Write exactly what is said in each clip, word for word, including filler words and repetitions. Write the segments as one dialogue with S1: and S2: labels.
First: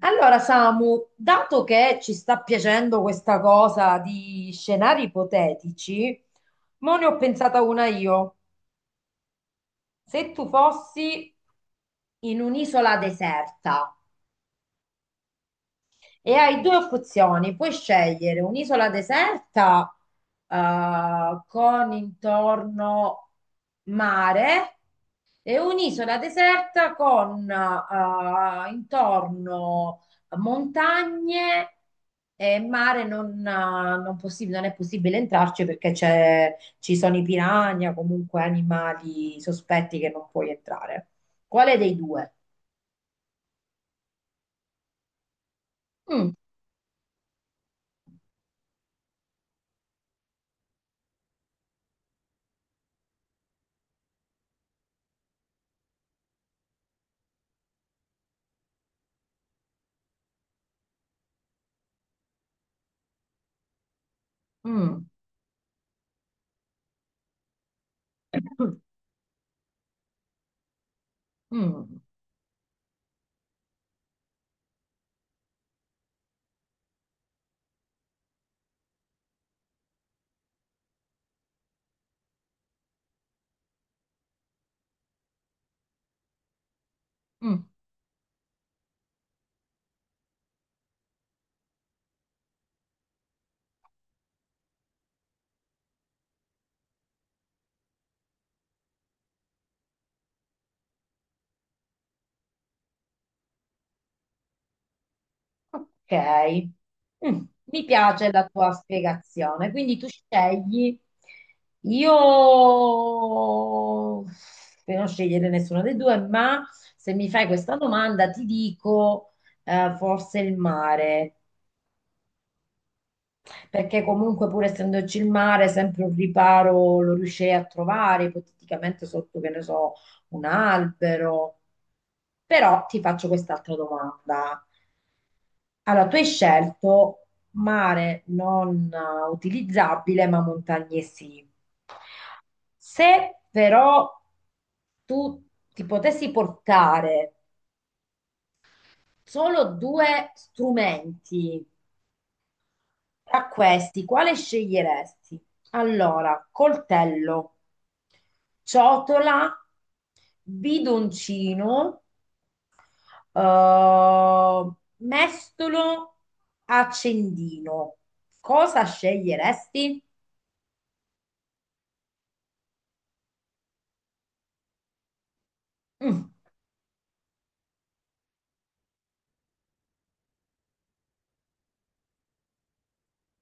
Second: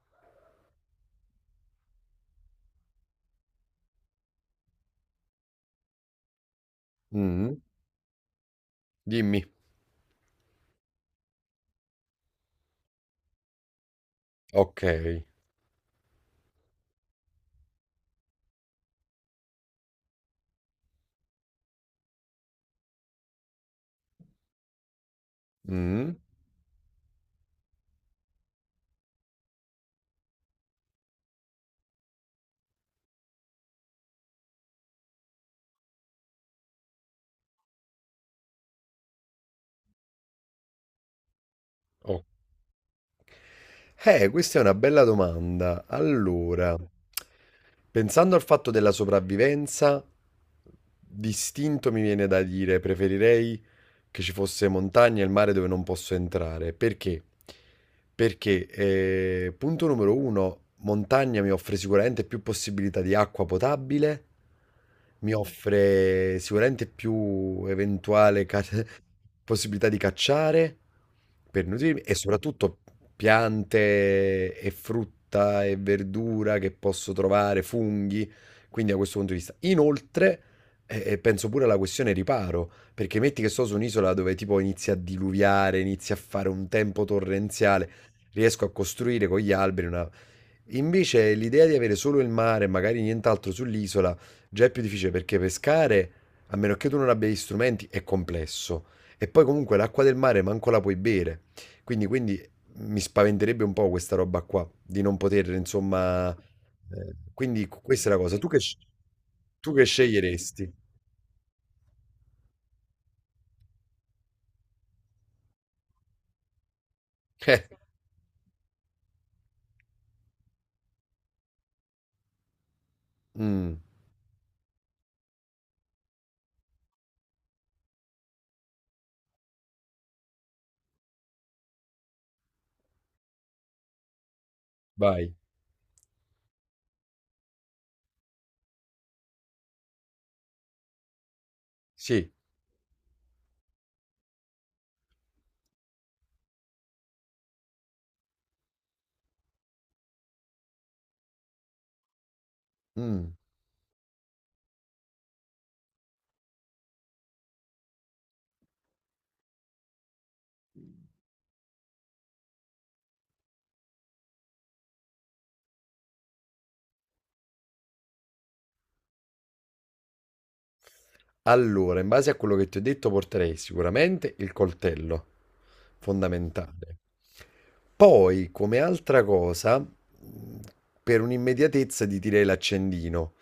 S1: Allora, Samu, dato che ci sta piacendo questa cosa di scenari ipotetici, mo ne ho
S2: Mh.
S1: pensata una io.
S2: Dimmi.
S1: Se tu fossi in un'isola deserta
S2: Okay.
S1: e hai due opzioni, puoi scegliere un'isola deserta eh, con intorno mare. È
S2: Mh.
S1: un'isola deserta con eh, intorno montagne e mare non, eh, non possi- non è possibile entrarci perché c'è- ci sono i piranha, comunque animali sospetti che non puoi entrare. Quale dei
S2: O
S1: due?
S2: eh, Questa è una bella domanda.
S1: Mm,
S2: Allora, pensando al fatto della sopravvivenza, d'istinto mi viene da dire, preferirei che ci fosse montagna e il mare dove non posso entrare. Perché? Perché, eh, punto numero uno, montagna mi offre sicuramente più possibilità di acqua potabile,
S1: mm,
S2: mi offre sicuramente più eventuale ca- possibilità di cacciare per
S1: mm,
S2: nutrirmi e soprattutto piante e frutta e verdura che posso trovare, funghi, quindi da questo punto di vista. Inoltre, eh, penso pure alla questione riparo. Perché metti che sto su un'isola dove tipo inizia a diluviare, inizia a fare un tempo
S1: mm.
S2: torrenziale, riesco a costruire con gli alberi una. Invece l'idea di avere solo il mare e magari nient'altro sull'isola già è più difficile perché pescare, a meno che tu non abbia gli strumenti, è complesso. E poi comunque l'acqua del mare manco la puoi bere. Quindi, quindi mi spaventerebbe un po' questa roba qua, di non poter,
S1: Ok,
S2: insomma... eh,
S1: mm,
S2: quindi
S1: mi
S2: questa è la
S1: piace
S2: cosa.
S1: la
S2: Tu che,
S1: tua
S2: sc-
S1: spiegazione,
S2: tu che
S1: quindi tu
S2: sceglieresti?
S1: scegli, io per non scegliere nessuno dei due, ma se mi fai questa domanda ti dico eh, forse il mare,
S2: Eh, mm,
S1: perché comunque pur essendoci il mare, sempre un riparo lo riuscirei a trovare, ipoteticamente sotto, che ne so, un albero. Però ti faccio quest'altra domanda.
S2: vai.
S1: Allora, tu hai scelto mare non eh, utilizzabile, ma montagne sì.
S2: Sì.
S1: Se però tu ti potessi portare solo due strumenti,
S2: Mh.
S1: tra questi, quale sceglieresti? Allora, coltello, ciotola, bidoncino, eh, mestolo, accendino. Cosa sceglieresti?
S2: Allora, in base a quello che ti ho detto porterei sicuramente il coltello,
S1: Mm,
S2: fondamentale. Poi, come altra cosa, mhmm, per un'immediatezza ti direi l'accendino,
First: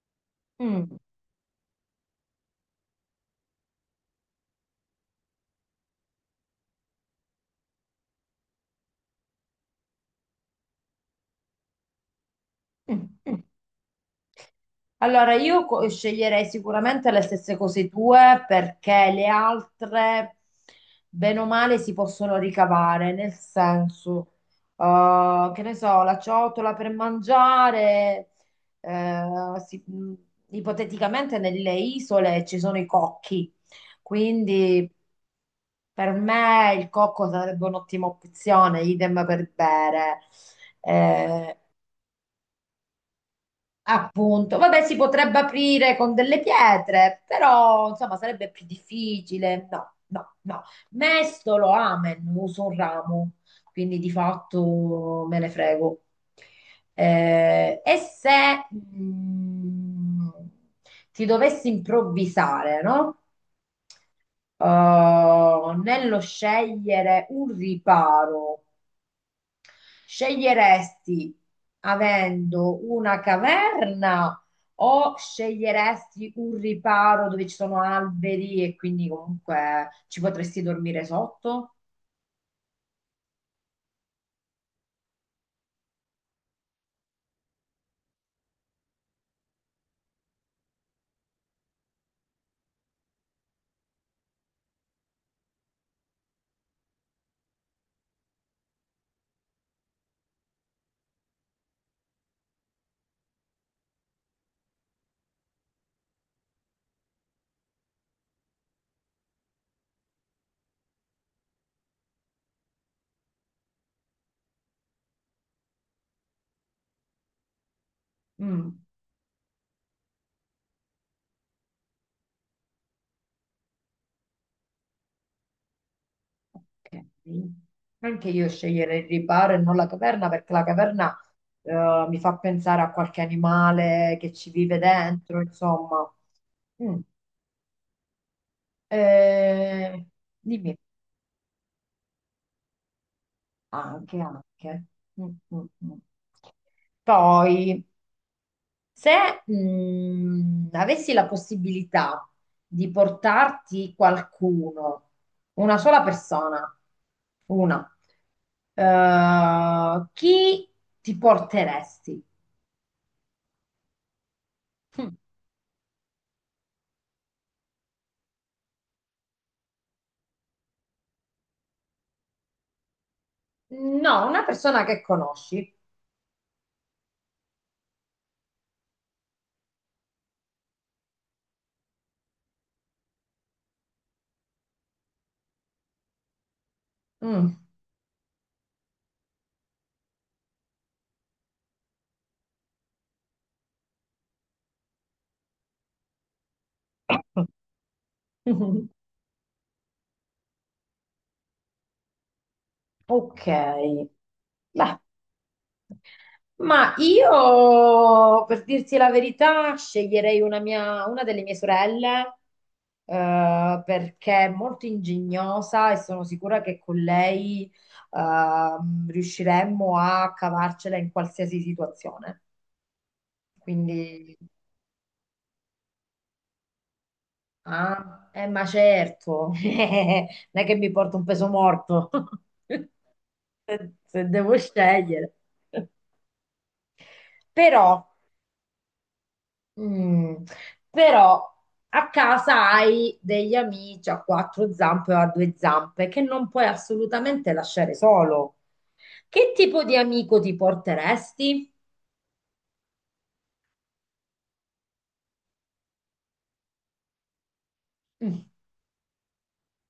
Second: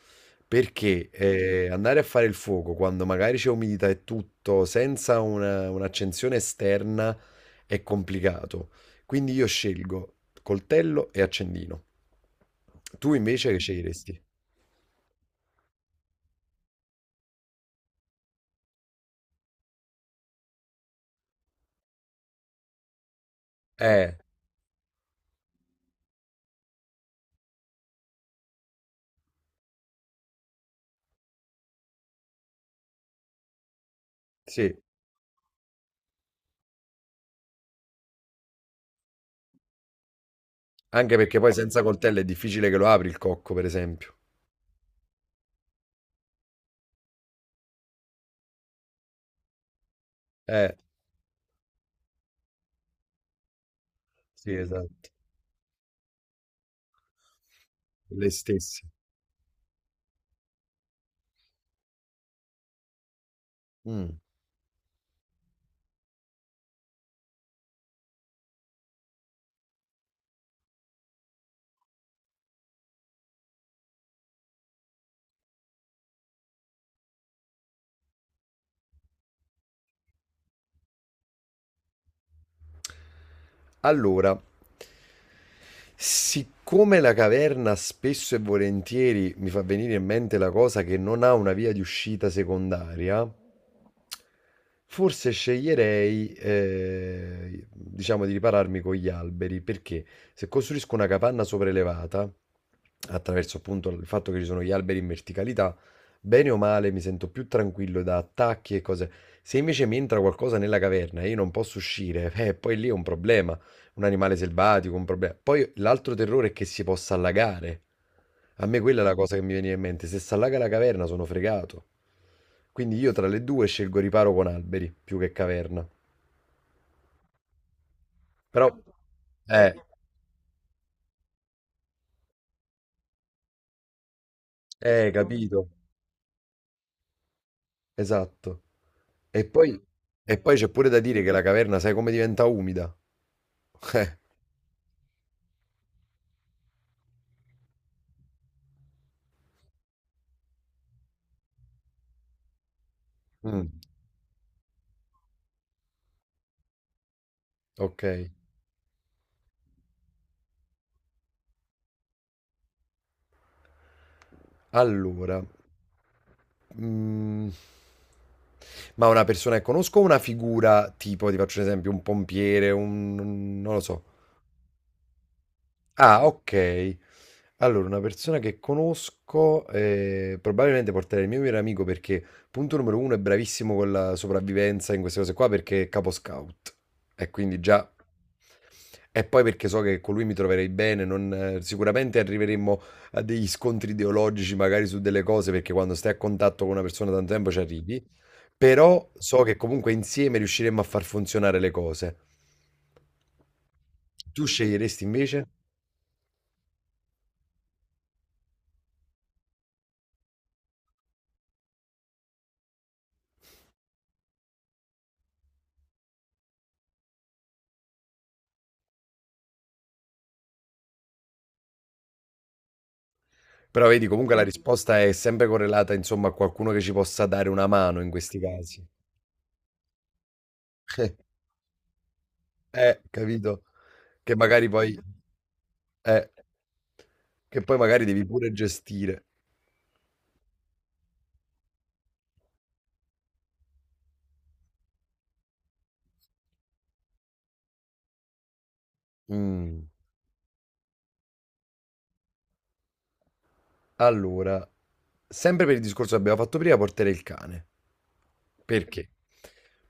S1: mm,
S2: perché, ehm, andare a fare il fuoco quando magari c'è umidità e tutto, senza una un'accensione esterna è complicato. Quindi io scelgo coltello e accendino.
S1: mm,
S2: Tu
S1: mm.
S2: invece che sceglieresti?
S1: Allora, io co- sceglierei sicuramente le stesse cose tue perché le altre, bene o male, si possono ricavare, nel
S2: Eh,
S1: senso, eh, che ne so, la ciotola per mangiare, eh, si- mh, ipoteticamente nelle isole ci sono i cocchi,
S2: sì.
S1: quindi per me il cocco sarebbe un'ottima opzione, idem per bere.
S2: Anche perché poi
S1: Eh,
S2: senza coltello è difficile che lo apri il cocco, per esempio.
S1: Appunto, vabbè, si potrebbe aprire con delle pietre, però insomma sarebbe più difficile. No, no, no.
S2: Eh,
S1: Mestolo, amen, uso un ramo, quindi di
S2: sì, esatto.
S1: fatto me ne frego. Eh, e
S2: Le
S1: se
S2: stesse.
S1: mh, ti dovessi improvvisare, no?
S2: Mm.
S1: Eh, nello scegliere un riparo. Sceglieresti avendo una caverna o sceglieresti un riparo dove ci sono alberi e quindi comunque ci potresti dormire sotto?
S2: Allora, siccome la caverna spesso e volentieri mi fa venire in mente la cosa che non ha una via di uscita secondaria, forse sceglierei, eh, diciamo, di ripararmi con gli alberi, perché se costruisco una capanna sopraelevata, attraverso appunto il fatto che ci sono gli alberi in verticalità, bene o male mi sento più tranquillo da attacchi e cose. Se invece mi entra qualcosa nella caverna e io non posso uscire, eh, poi lì è un problema un animale selvatico, un problema. Poi l'altro terrore è che si possa allagare. A
S1: Mm,
S2: me quella è la cosa che mi veniva in mente. Se si allaga la caverna sono fregato. Quindi io tra le due scelgo riparo con alberi più che caverna.
S1: ok. Anche io
S2: Però,
S1: sceglierei il riparo e
S2: eh,
S1: non la caverna perché la caverna eh, mi fa pensare a qualche animale che ci vive
S2: eh,
S1: dentro,
S2: capito.
S1: insomma. Mm.
S2: Esatto. E poi,
S1: Eh,
S2: e poi c'è
S1: dimmi,
S2: pure da dire che la caverna, sai come diventa umida?
S1: anche, anche. Mm, mm, mm. Poi Se mh, Avessi la possibilità di
S2: Eh, mm,
S1: portarti qualcuno, una sola persona, una,
S2: ok.
S1: eh, chi ti porteresti? Hm.
S2: Allora, Mhmm, ma una persona che conosco o una figura tipo, ti faccio un esempio, un pompiere, un n non lo so.
S1: No, una persona che conosci.
S2: Ah, okay. Allora una persona che conosco, ehm, probabilmente porterei il mio migliore amico perché, punto numero uno, è bravissimo con la sopravvivenza in queste cose qua perché è capo scout e
S1: Mm.
S2: quindi già e poi perché so che con lui mi troverei bene, non eh, sicuramente arriveremmo a degli scontri ideologici magari su delle cose, perché quando stai a contatto con una persona da tanto tempo ci arrivi. Però so che comunque insieme riusciremmo a far funzionare le cose.
S1: Ok,
S2: Tu
S1: beh,
S2: sceglieresti invece?
S1: ma io, per dirti la verità, sceglierei una mia- una delle mie sorelle, eh, perché è molto ingegnosa e sono sicura che con lei, ehm, riusciremmo a cavarcela in qualsiasi situazione.
S2: Però vedi, comunque
S1: Quindi,
S2: la risposta è sempre correlata, insomma, a qualcuno che ci possa dare una mano in
S1: ah,
S2: questi
S1: eh, ma
S2: casi.
S1: certo, non è che mi porto un peso morto,
S2: Eh, capito?
S1: se se
S2: Che
S1: devo
S2: magari poi,
S1: scegliere.
S2: eh, che poi
S1: Però
S2: magari devi pure gestire.
S1: mm, però a casa hai degli amici a quattro zampe o a due zampe che non puoi assolutamente lasciare solo. Che tipo
S2: Mm.
S1: di amico ti porteresti?
S2: Allora, sempre per il discorso che abbiamo fatto prima, porterei il cane.
S1: Mm.
S2: Perché?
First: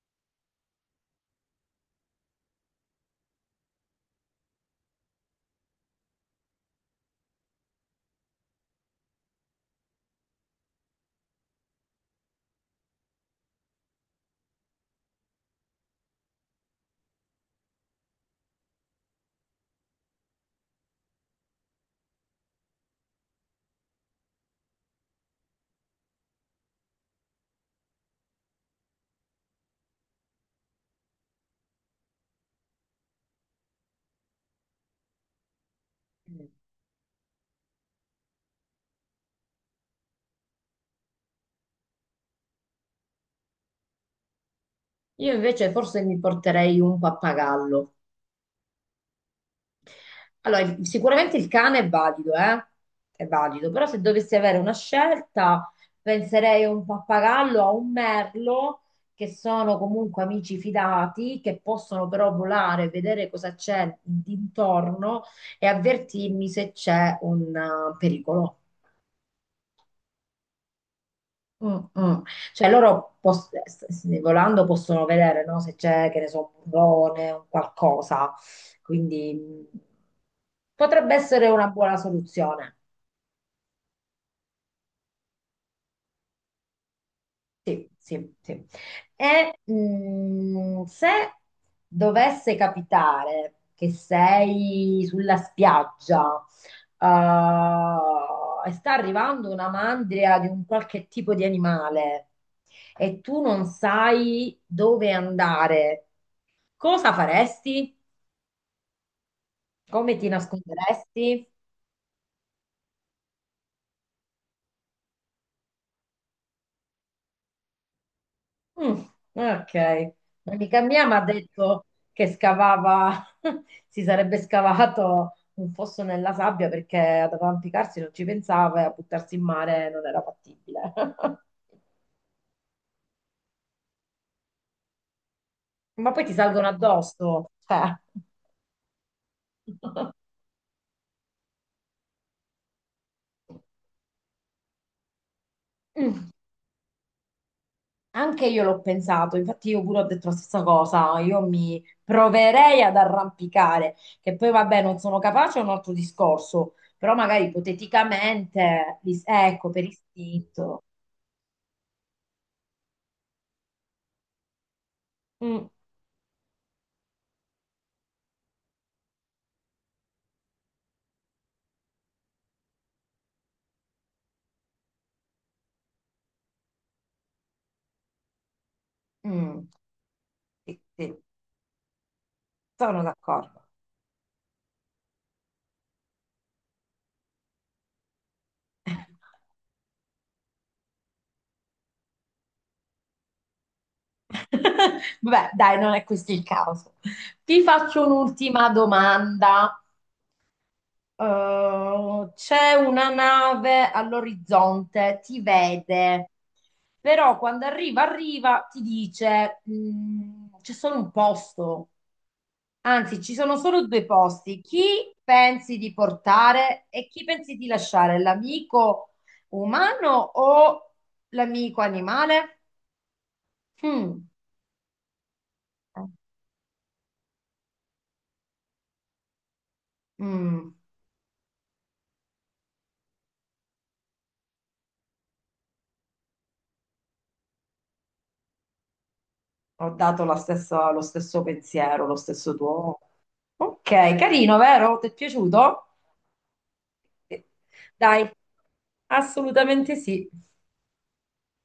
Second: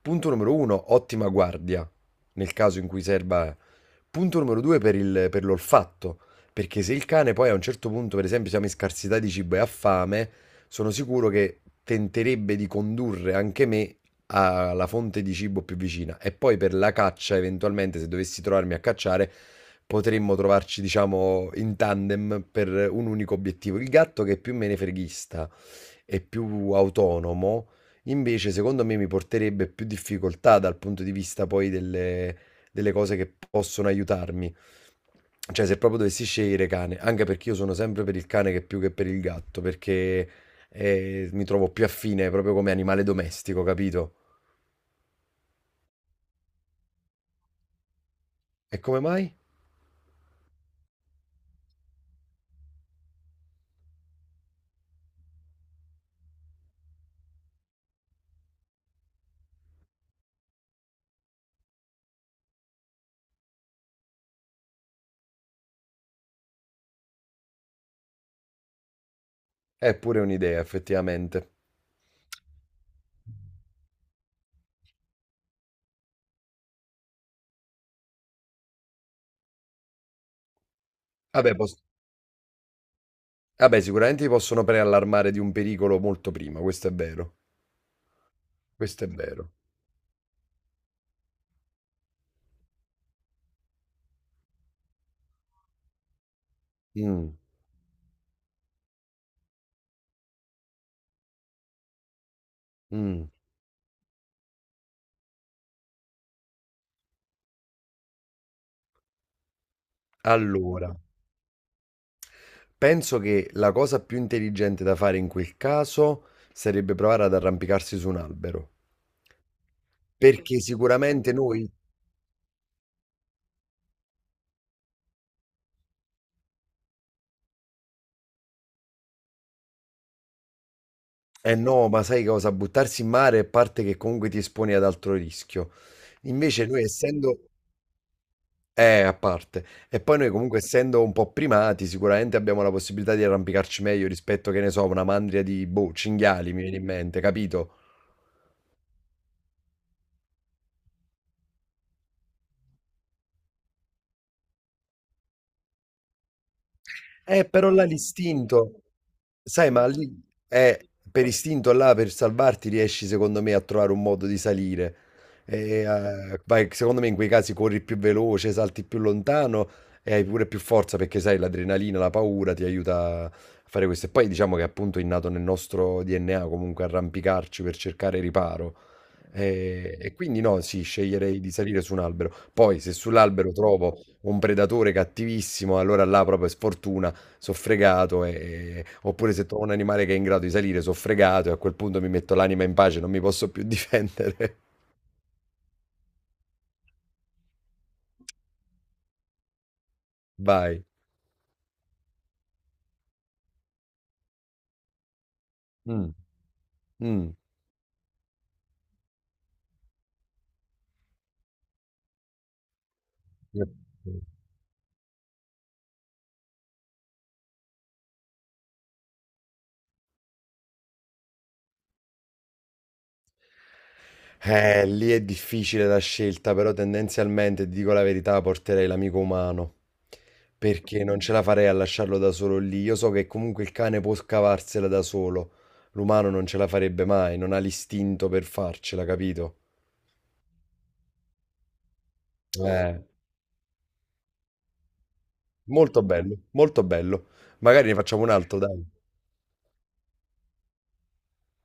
S2: Punto numero uno, ottima guardia, nel caso in cui serva. Punto numero due, per il- per l'olfatto. Perché se il cane poi a un certo punto, per esempio, siamo in scarsità di cibo e ha fame, sono sicuro che tenterebbe di condurre anche me alla fonte di cibo più vicina e poi per la caccia, eventualmente, se dovessi trovarmi a cacciare, potremmo trovarci, diciamo, in tandem per un unico obiettivo. Il gatto che è più menefreghista e più autonomo, invece, secondo me mi porterebbe più difficoltà dal punto di vista poi delle, delle cose che possono aiutarmi. Cioè, se proprio dovessi scegliere cane, anche perché io sono sempre per il cane che più che per il gatto, perché eh, mi trovo più affine proprio come animale domestico, capito?
S1: Io invece forse mi porterei un pappagallo.
S2: E come mai?
S1: Allora, il- sicuramente il cane è valido, eh? È valido, però se dovessi avere una scelta, penserei a un pappagallo, a un merlo, che sono comunque amici fidati, che possono però volare, vedere cosa c'è d'intorno e avvertirmi se c'è un eh, pericolo.
S2: È pure un'idea, effettivamente.
S1: Mm, mm. Cioè loro pos- s- s- volando possono vedere, no? Se c'è, che ne so, un burrone, un qualcosa. Quindi mm, potrebbe essere
S2: Vabbè,
S1: una
S2: pos-
S1: buona soluzione.
S2: vabbè, sicuramente ti possono preallarmare di un pericolo molto prima, questo è vero.
S1: Sì, sì, sì.
S2: Questo è vero.
S1: E mh, se dovesse capitare che sei sulla spiaggia eh,
S2: Mm,
S1: e sta arrivando una mandria di un qualche tipo di animale e
S2: mm.
S1: tu non sai dove andare, cosa faresti? Come ti
S2: Allora,
S1: nasconderesti?
S2: penso che la cosa più intelligente da fare in quel caso sarebbe provare ad arrampicarsi su un albero.
S1: Mm, ok,
S2: Perché
S1: un'amica mia mi ha
S2: sicuramente noi.
S1: detto che scavava, si sarebbe scavato un fosso nella sabbia perché ad arrampicarsi non ci pensava e a buttarsi in mare non era fattibile.
S2: Eh no, ma sai cosa? Buttarsi in mare è parte che comunque ti esponi ad altro rischio.
S1: Ma poi ti
S2: Invece
S1: salgono
S2: noi essendo.
S1: addosso, cioè.
S2: Eh, a parte. E poi noi comunque essendo un po' primati, sicuramente abbiamo la possibilità di arrampicarci meglio rispetto, che ne so, a una mandria di boh, cinghiali, mi viene in mente, capito?
S1: Anche io l'ho pensato, infatti io pure ho detto la stessa cosa, io mi proverei ad arrampicare, che poi vabbè non sono capace è un altro discorso, però magari
S2: Eh, però là l'istinto,
S1: ipoteticamente, dis- ecco,
S2: sai,
S1: per
S2: ma lì
S1: istinto.
S2: eh, per istinto là, per salvarti, riesci secondo me a trovare un modo di salire.
S1: Mm,
S2: E, eh, vai, secondo me in quei casi corri più veloce, salti più lontano e hai pure più forza perché sai, l'adrenalina, la paura ti aiuta a fare questo. E poi diciamo che appunto è innato nel nostro D N A comunque arrampicarci per cercare riparo.
S1: mm.
S2: E, e quindi no,
S1: Sì,
S2: sì,
S1: sì,
S2: sceglierei di salire su un albero. Poi se
S1: sono
S2: sull'albero
S1: d'accordo.
S2: trovo un predatore cattivissimo, allora là proprio è sfortuna so' fregato, e oppure se trovo un animale che è in grado di salire, so' fregato e a quel punto mi metto l'anima in pace, non mi posso più difendere.
S1: Vabbè, dai, non è questo il caso. Ti faccio un'ultima domanda.
S2: Vai.
S1: Eh, c'è una nave all'orizzonte, ti
S2: Mh.
S1: vede,
S2: Mh.
S1: però quando arriva, arriva, ti dice, "Mm, c'è solo un posto, anzi, ci sono solo due posti. Chi pensi di portare e chi pensi di lasciare? L'amico umano o l'amico animale? Mm.
S2: Eh, lì è difficile la scelta, però tendenzialmente, ti dico la verità, porterei l'amico umano,
S1: Mm,
S2: perché non ce la farei a lasciarlo da solo lì. Io so che comunque il cane può scavarsela da solo, l'umano non ce la farebbe mai, non ha l'istinto per farcela, capito?
S1: ho dato la stessa- lo stesso pensiero, lo stesso tuo.
S2: Eh.
S1: Ok, carino, vero? Ti è piaciuto?
S2: Molto bello, molto bello.
S1: Eh,
S2: Magari ne facciamo
S1: Dai,
S2: un altro, dai.
S1: assolutamente sì.